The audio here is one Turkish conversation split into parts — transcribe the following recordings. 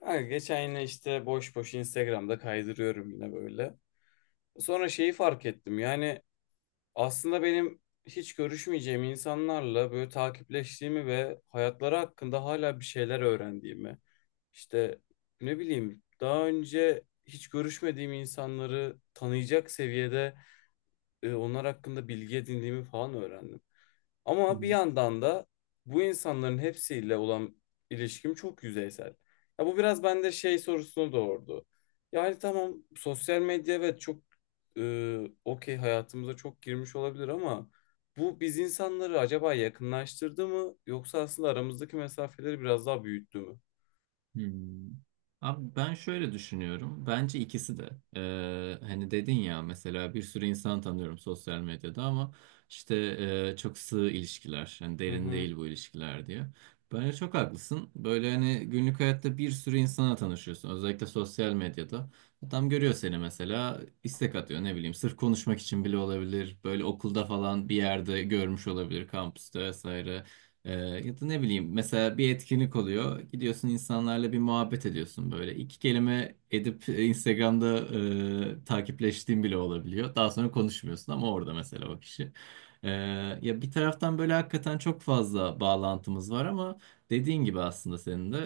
Ha, geçen yine işte boş boş Instagram'da kaydırıyorum yine böyle. Sonra şeyi fark ettim. Yani aslında benim hiç görüşmeyeceğim insanlarla böyle takipleştiğimi ve hayatları hakkında hala bir şeyler öğrendiğimi. İşte ne bileyim daha önce hiç görüşmediğim insanları tanıyacak seviyede onlar hakkında bilgi edindiğimi falan öğrendim. Hı Ama bir hı. yandan da bu insanların hepsiyle olan ilişkim çok yüzeysel. Ya bu biraz bende şey sorusunu doğurdu. Yani tamam sosyal medya evet çok e, okey hayatımıza çok girmiş olabilir ama bu biz insanları acaba yakınlaştırdı mı yoksa aslında aramızdaki mesafeleri biraz daha büyüttü mü? Hmm. Abi ben şöyle düşünüyorum. Bence ikisi de. Hani dedin ya mesela bir sürü insan tanıyorum sosyal medyada ama işte çok sığ ilişkiler. Hani Hı derin hı. değil bu ilişkiler diye. Bence çok haklısın. Böyle hani günlük hayatta bir sürü insana tanışıyorsun. Özellikle sosyal medyada. Adam görüyor seni mesela istek atıyor ne bileyim. Sırf konuşmak için bile olabilir. Böyle okulda falan bir yerde görmüş olabilir. Kampüste vesaire. Ee, Ya da ne bileyim mesela bir etkinlik oluyor. Gidiyorsun insanlarla bir muhabbet ediyorsun böyle. İki kelime edip Instagram'da takipleştiğin bile olabiliyor. Daha sonra konuşmuyorsun ama orada mesela o kişi. Ee, Ya bir taraftan böyle hakikaten çok fazla bağlantımız var ama dediğin gibi aslında senin de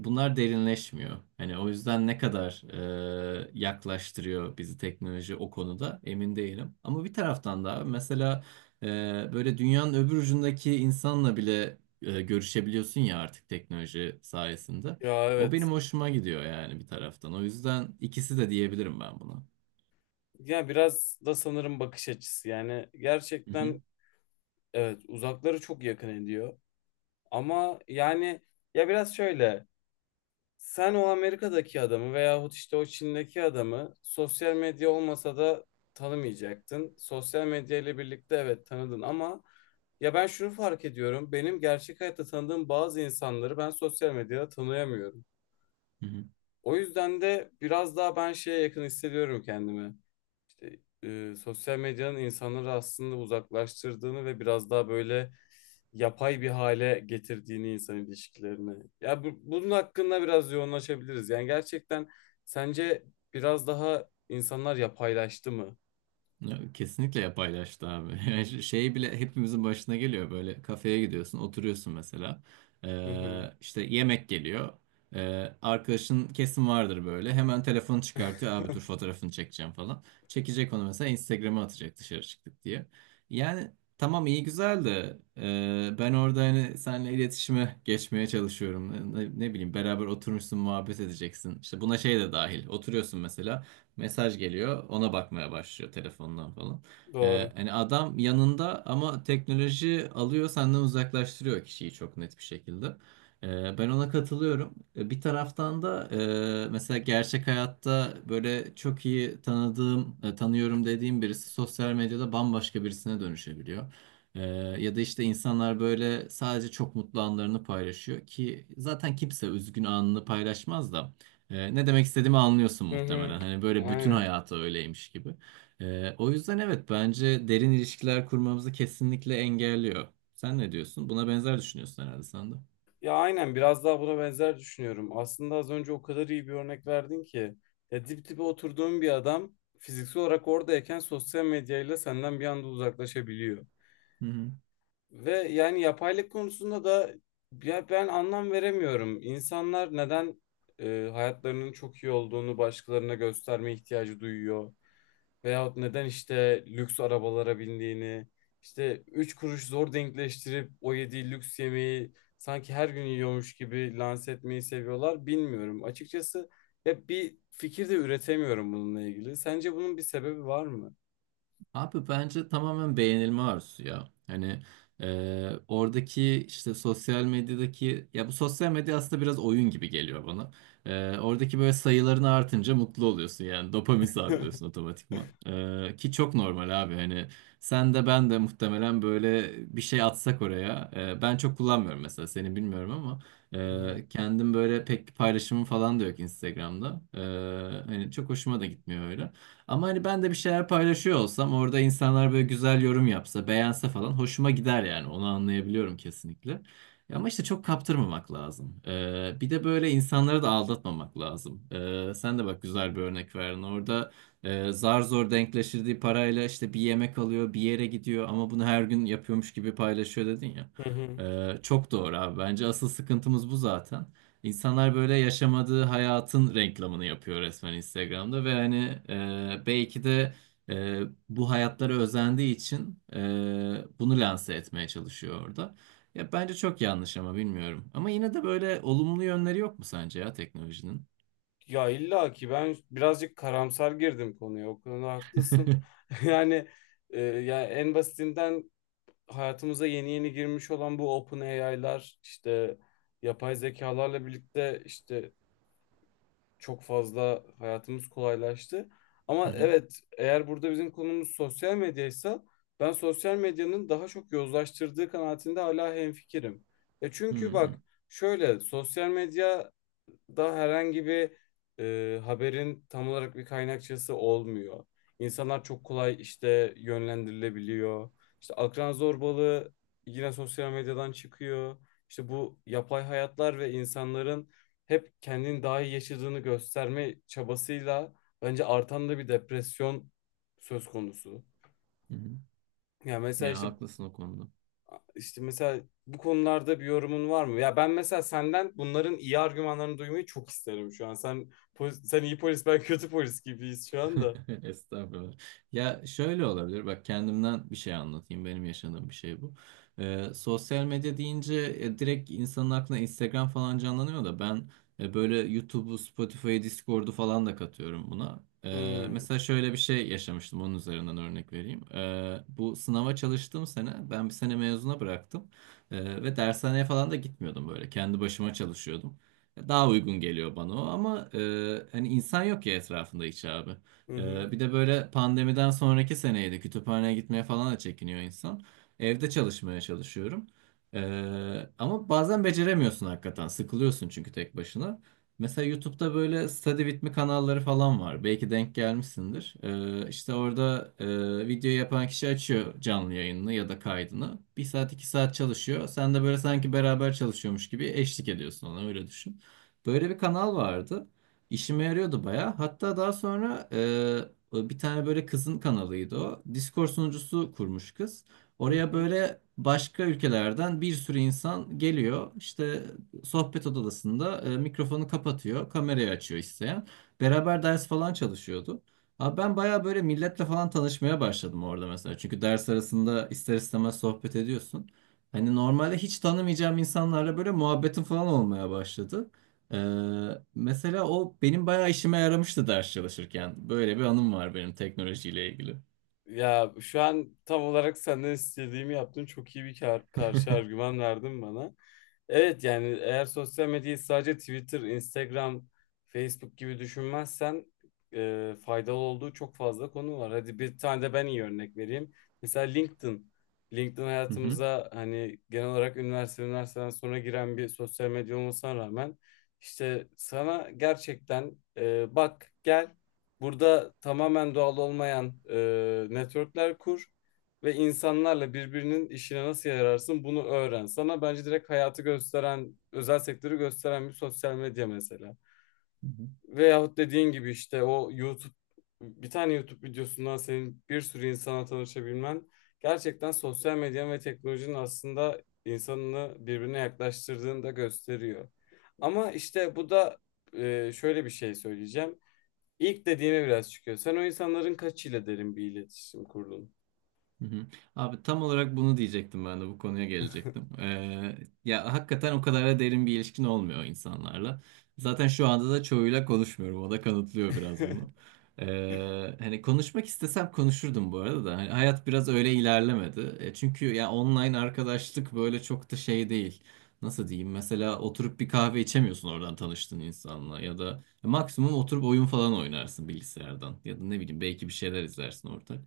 bunlar derinleşmiyor. Hani o yüzden ne kadar yaklaştırıyor bizi teknoloji o konuda emin değilim. Ama bir taraftan da mesela böyle dünyanın öbür ucundaki insanla bile görüşebiliyorsun ya artık teknoloji sayesinde. Ya O evet. benim hoşuma gidiyor yani bir taraftan. O yüzden ikisi de diyebilirim ben buna. Ya biraz da sanırım bakış açısı. Yani Hı hı. gerçekten evet uzakları çok yakın ediyor. Ama yani ya biraz şöyle. Sen o Amerika'daki adamı veyahut işte o Çin'deki adamı sosyal medya olmasa da tanımayacaktın. Sosyal medya ile birlikte evet tanıdın ama ya ben şunu fark ediyorum. Benim gerçek hayatta tanıdığım bazı insanları ben sosyal medyada tanıyamıyorum. Hı hı. O yüzden de biraz daha ben şeye yakın hissediyorum kendimi işte, sosyal medyanın insanları aslında uzaklaştırdığını ve biraz daha böyle yapay bir hale getirdiğini insan ilişkilerini. Ya bunun hakkında biraz yoğunlaşabiliriz. Yani gerçekten sence biraz daha insanlar yapaylaştı mı? Ya, kesinlikle yapaylaştı abi. Yani şey bile hepimizin başına geliyor böyle kafeye gidiyorsun oturuyorsun mesela. Hı hı. İşte yemek geliyor. Arkadaşın kesin vardır böyle hemen telefonu çıkartıyor abi dur fotoğrafını çekeceğim falan, çekecek onu mesela Instagram'a atacak dışarı çıktık diye. Yani tamam iyi güzel de ben orada hani seninle iletişime geçmeye çalışıyorum, ne bileyim beraber oturmuşsun muhabbet edeceksin işte buna şey de dahil, oturuyorsun mesela. Mesaj geliyor. Ona bakmaya başlıyor telefondan falan. Doğru. Hani adam yanında ama teknoloji alıyor senden, uzaklaştırıyor kişiyi çok net bir şekilde. Ben ona katılıyorum. Bir taraftan da mesela gerçek hayatta böyle çok iyi tanıdığım, tanıyorum dediğim birisi sosyal medyada bambaşka birisine dönüşebiliyor. Ee, Ya da işte insanlar böyle sadece çok mutlu anlarını paylaşıyor ki zaten kimse üzgün anını paylaşmaz da. Ne demek istediğimi anlıyorsun Hı hı. muhtemelen. Hani böyle bütün Aynen. hayatı öyleymiş gibi. O yüzden evet bence derin ilişkiler kurmamızı kesinlikle engelliyor. Sen ne diyorsun? Buna benzer düşünüyorsun herhalde sen de. Ya aynen biraz daha buna benzer düşünüyorum. Aslında az önce o kadar iyi bir örnek verdin ki. Ya dip dibe oturduğun bir adam fiziksel olarak oradayken sosyal medyayla senden bir anda uzaklaşabiliyor. Hı hı. Ve yani yapaylık konusunda da ya ben anlam veremiyorum. İnsanlar neden hayatlarının çok iyi olduğunu başkalarına gösterme ihtiyacı duyuyor? Veyahut neden işte lüks arabalara bindiğini, işte 3 kuruş zor denkleştirip o yediği lüks yemeği sanki her gün yiyormuş gibi lanse etmeyi seviyorlar bilmiyorum. Açıkçası hep bir fikir de üretemiyorum bununla ilgili. Sence bunun bir sebebi var mı? Abi bence tamamen beğenilme arzusu ya. Hani oradaki işte sosyal medyadaki, ya bu sosyal medya aslında biraz oyun gibi geliyor bana. Oradaki böyle sayıların artınca mutlu oluyorsun yani dopamin Hı salgılıyorsun otomatikman. E, ki çok normal abi hani sen de ben de muhtemelen böyle bir şey atsak oraya. Ben çok kullanmıyorum mesela, seni bilmiyorum ama hı. Kendim böyle pek paylaşımım falan da yok Instagram'da. Hani çok hoşuma da gitmiyor öyle. Ama hani ben de bir şeyler paylaşıyor olsam orada insanlar böyle güzel yorum yapsa, beğense falan hoşuma gider yani. Onu anlayabiliyorum kesinlikle. Ya ama işte çok kaptırmamak lazım. Bir de böyle insanları da aldatmamak lazım. Sen de bak güzel bir örnek verdin. Orada zar zor denkleştirdiği parayla işte bir yemek alıyor, bir yere gidiyor ama bunu her gün yapıyormuş gibi paylaşıyor dedin ya. Hı hı. Çok doğru abi. Bence asıl sıkıntımız bu zaten. İnsanlar böyle yaşamadığı hayatın reklamını yapıyor resmen Instagram'da ve hani belki de e, bu hayatlara özendiği için bunu lanse etmeye çalışıyor orada. Ya bence çok yanlış ama bilmiyorum. Ama yine de böyle olumlu yönleri yok mu sence ya teknolojinin? Ya illa ki ben birazcık karamsar girdim konuya. O konuda haklısın. Yani ya en basitinden hayatımıza yeni yeni girmiş olan bu OpenAI'lar işte yapay zekalarla birlikte işte çok fazla hayatımız kolaylaştı. Ama Hı hı. evet eğer burada bizim konumuz sosyal medyaysa ben sosyal medyanın daha çok yozlaştırdığı kanaatinde hala hemfikirim. E Hı çünkü hı. bak şöyle sosyal medya da herhangi bir haberin tam olarak bir kaynakçası olmuyor. İnsanlar çok kolay işte yönlendirilebiliyor. İşte akran zorbalığı yine sosyal medyadan çıkıyor. İşte bu yapay hayatlar ve insanların hep kendini daha iyi yaşadığını gösterme çabasıyla bence artan da bir depresyon söz konusu. Hı hı. Yani mesela Ya işte haklısın o konuda. işte mesela bu konularda bir yorumun var mı? Ya ben mesela senden bunların iyi argümanlarını duymayı çok isterim şu an. Sen sen iyi polis, ben kötü polis gibiyiz şu anda. Estağfurullah. Ya şöyle olabilir. Bak kendimden bir şey anlatayım. Benim yaşadığım bir şey bu. Sosyal medya deyince direkt insanın aklına Instagram falan canlanıyor da, ben böyle YouTube'u, Spotify'ı, Discord'u falan da katıyorum buna. Hmm. Mesela şöyle bir şey yaşamıştım. Onun üzerinden örnek vereyim. Bu sınava çalıştığım sene ben bir sene mezuna bıraktım. Ve dershaneye falan da gitmiyordum böyle. Kendi başıma çalışıyordum. Daha uygun geliyor bana o ama hani insan yok ya etrafında hiç abi. Hı hı. Bir de böyle pandemiden sonraki seneydi. Kütüphaneye gitmeye falan da çekiniyor insan. Evde çalışmaya çalışıyorum. Ama bazen beceremiyorsun hakikaten. Sıkılıyorsun çünkü tek başına. Mesela YouTube'da böyle study with me kanalları falan var. Belki denk gelmişsindir. İşte orada video yapan kişi açıyor canlı yayınını ya da kaydını. Bir saat iki saat çalışıyor. Sen de böyle sanki beraber çalışıyormuş gibi eşlik ediyorsun ona, öyle düşün. Böyle bir kanal vardı. İşime yarıyordu baya. Hatta daha sonra bir tane böyle kızın kanalıydı o. Discord sunucusu kurmuş kız. Hı Oraya hı. böyle başka ülkelerden bir sürü insan geliyor. İşte sohbet odasında mikrofonu kapatıyor, kamerayı açıyor isteyen. Beraber ders falan çalışıyordu. Abi ben baya böyle milletle falan tanışmaya başladım orada mesela. Çünkü ders arasında ister istemez sohbet ediyorsun. Hani normalde hiç tanımayacağım insanlarla böyle muhabbetim falan olmaya başladı. Mesela o benim bayağı işime yaramıştı ders çalışırken. Böyle bir anım var benim teknolojiyle ilgili. Ya şu an tam olarak senden istediğimi yaptın. Çok iyi bir karşı argüman verdin bana. Evet yani eğer sosyal medyayı sadece Twitter, Instagram, Facebook gibi düşünmezsen faydalı olduğu çok fazla konu var. Hadi bir tane de ben iyi örnek vereyim. Mesela LinkedIn. LinkedIn Hı hı. hayatımıza hani genel olarak üniversite, üniversiteden sonra giren bir sosyal medya olmasına rağmen işte sana gerçekten bak gel burada tamamen doğal olmayan networkler kur ve insanlarla birbirinin işine nasıl yararsın bunu öğren. Sana bence direkt hayatı gösteren, özel sektörü gösteren bir sosyal medya mesela. Veyahut dediğin gibi işte o YouTube, bir tane YouTube videosundan senin bir sürü insana tanışabilmen gerçekten sosyal medyanın ve teknolojinin aslında insanını birbirine yaklaştırdığını da gösteriyor. Ama işte bu da şöyle bir şey söyleyeceğim. İlk dediğime biraz çıkıyor. Sen o insanların kaçıyla derin bir iletişim kurdun? Hı hı. Abi tam olarak bunu diyecektim, ben de bu konuya gelecektim. Ya hakikaten o kadar da derin bir ilişkin olmuyor insanlarla. Zaten şu anda da çoğuyla konuşmuyorum. O da kanıtlıyor biraz bunu. Hani konuşmak istesem konuşurdum bu arada da. Hani hayat biraz öyle ilerlemedi. E, çünkü ya online arkadaşlık böyle çok da şey değil. Nasıl diyeyim? Mesela oturup bir kahve içemiyorsun oradan tanıştığın insanla, ya da maksimum oturup oyun falan oynarsın bilgisayardan ya da ne bileyim belki bir şeyler izlersin ortak.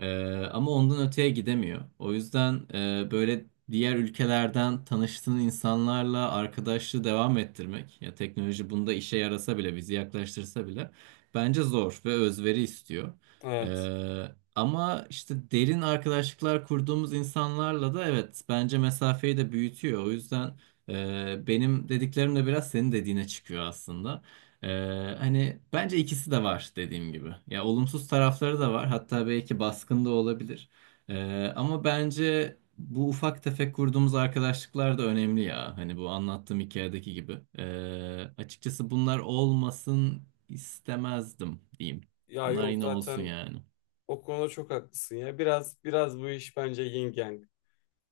Ama ondan öteye gidemiyor. O yüzden böyle diğer ülkelerden tanıştığın insanlarla arkadaşlığı devam ettirmek, ya teknoloji bunda işe yarasa bile, bizi yaklaştırsa bile bence zor ve özveri istiyor. Evet. Ee, Ama işte derin arkadaşlıklar kurduğumuz insanlarla da evet bence mesafeyi de büyütüyor. O yüzden benim dediklerim de biraz senin dediğine çıkıyor aslında. Hani bence ikisi de var dediğim gibi. Ya olumsuz tarafları da var. Hatta belki baskın da olabilir. Ama bence bu ufak tefek kurduğumuz arkadaşlıklar da önemli ya. Hani bu anlattığım hikayedeki gibi. Açıkçası bunlar olmasın istemezdim diyeyim. Ya Bunlar yok yine olsun zaten yani. o konuda çok haklısın ya. Biraz biraz bu iş bence yin yang.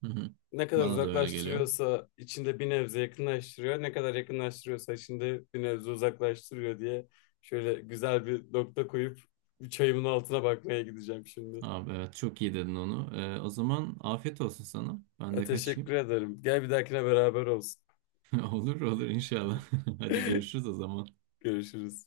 Hı hı. Ne kadar Bana da öyle geliyor. uzaklaştırıyorsa içinde bir nebze yakınlaştırıyor, ne kadar yakınlaştırıyorsa içinde bir nebze uzaklaştırıyor diye şöyle güzel bir nokta koyup çayımın altına bakmaya gideceğim şimdi. Abi evet çok iyi dedin onu. O zaman afiyet olsun sana. Ben Ya, de teşekkür kaçayım. ederim. Gel bir dahakine beraber olsun. Olur olur inşallah. Hadi görüşürüz o zaman. Görüşürüz.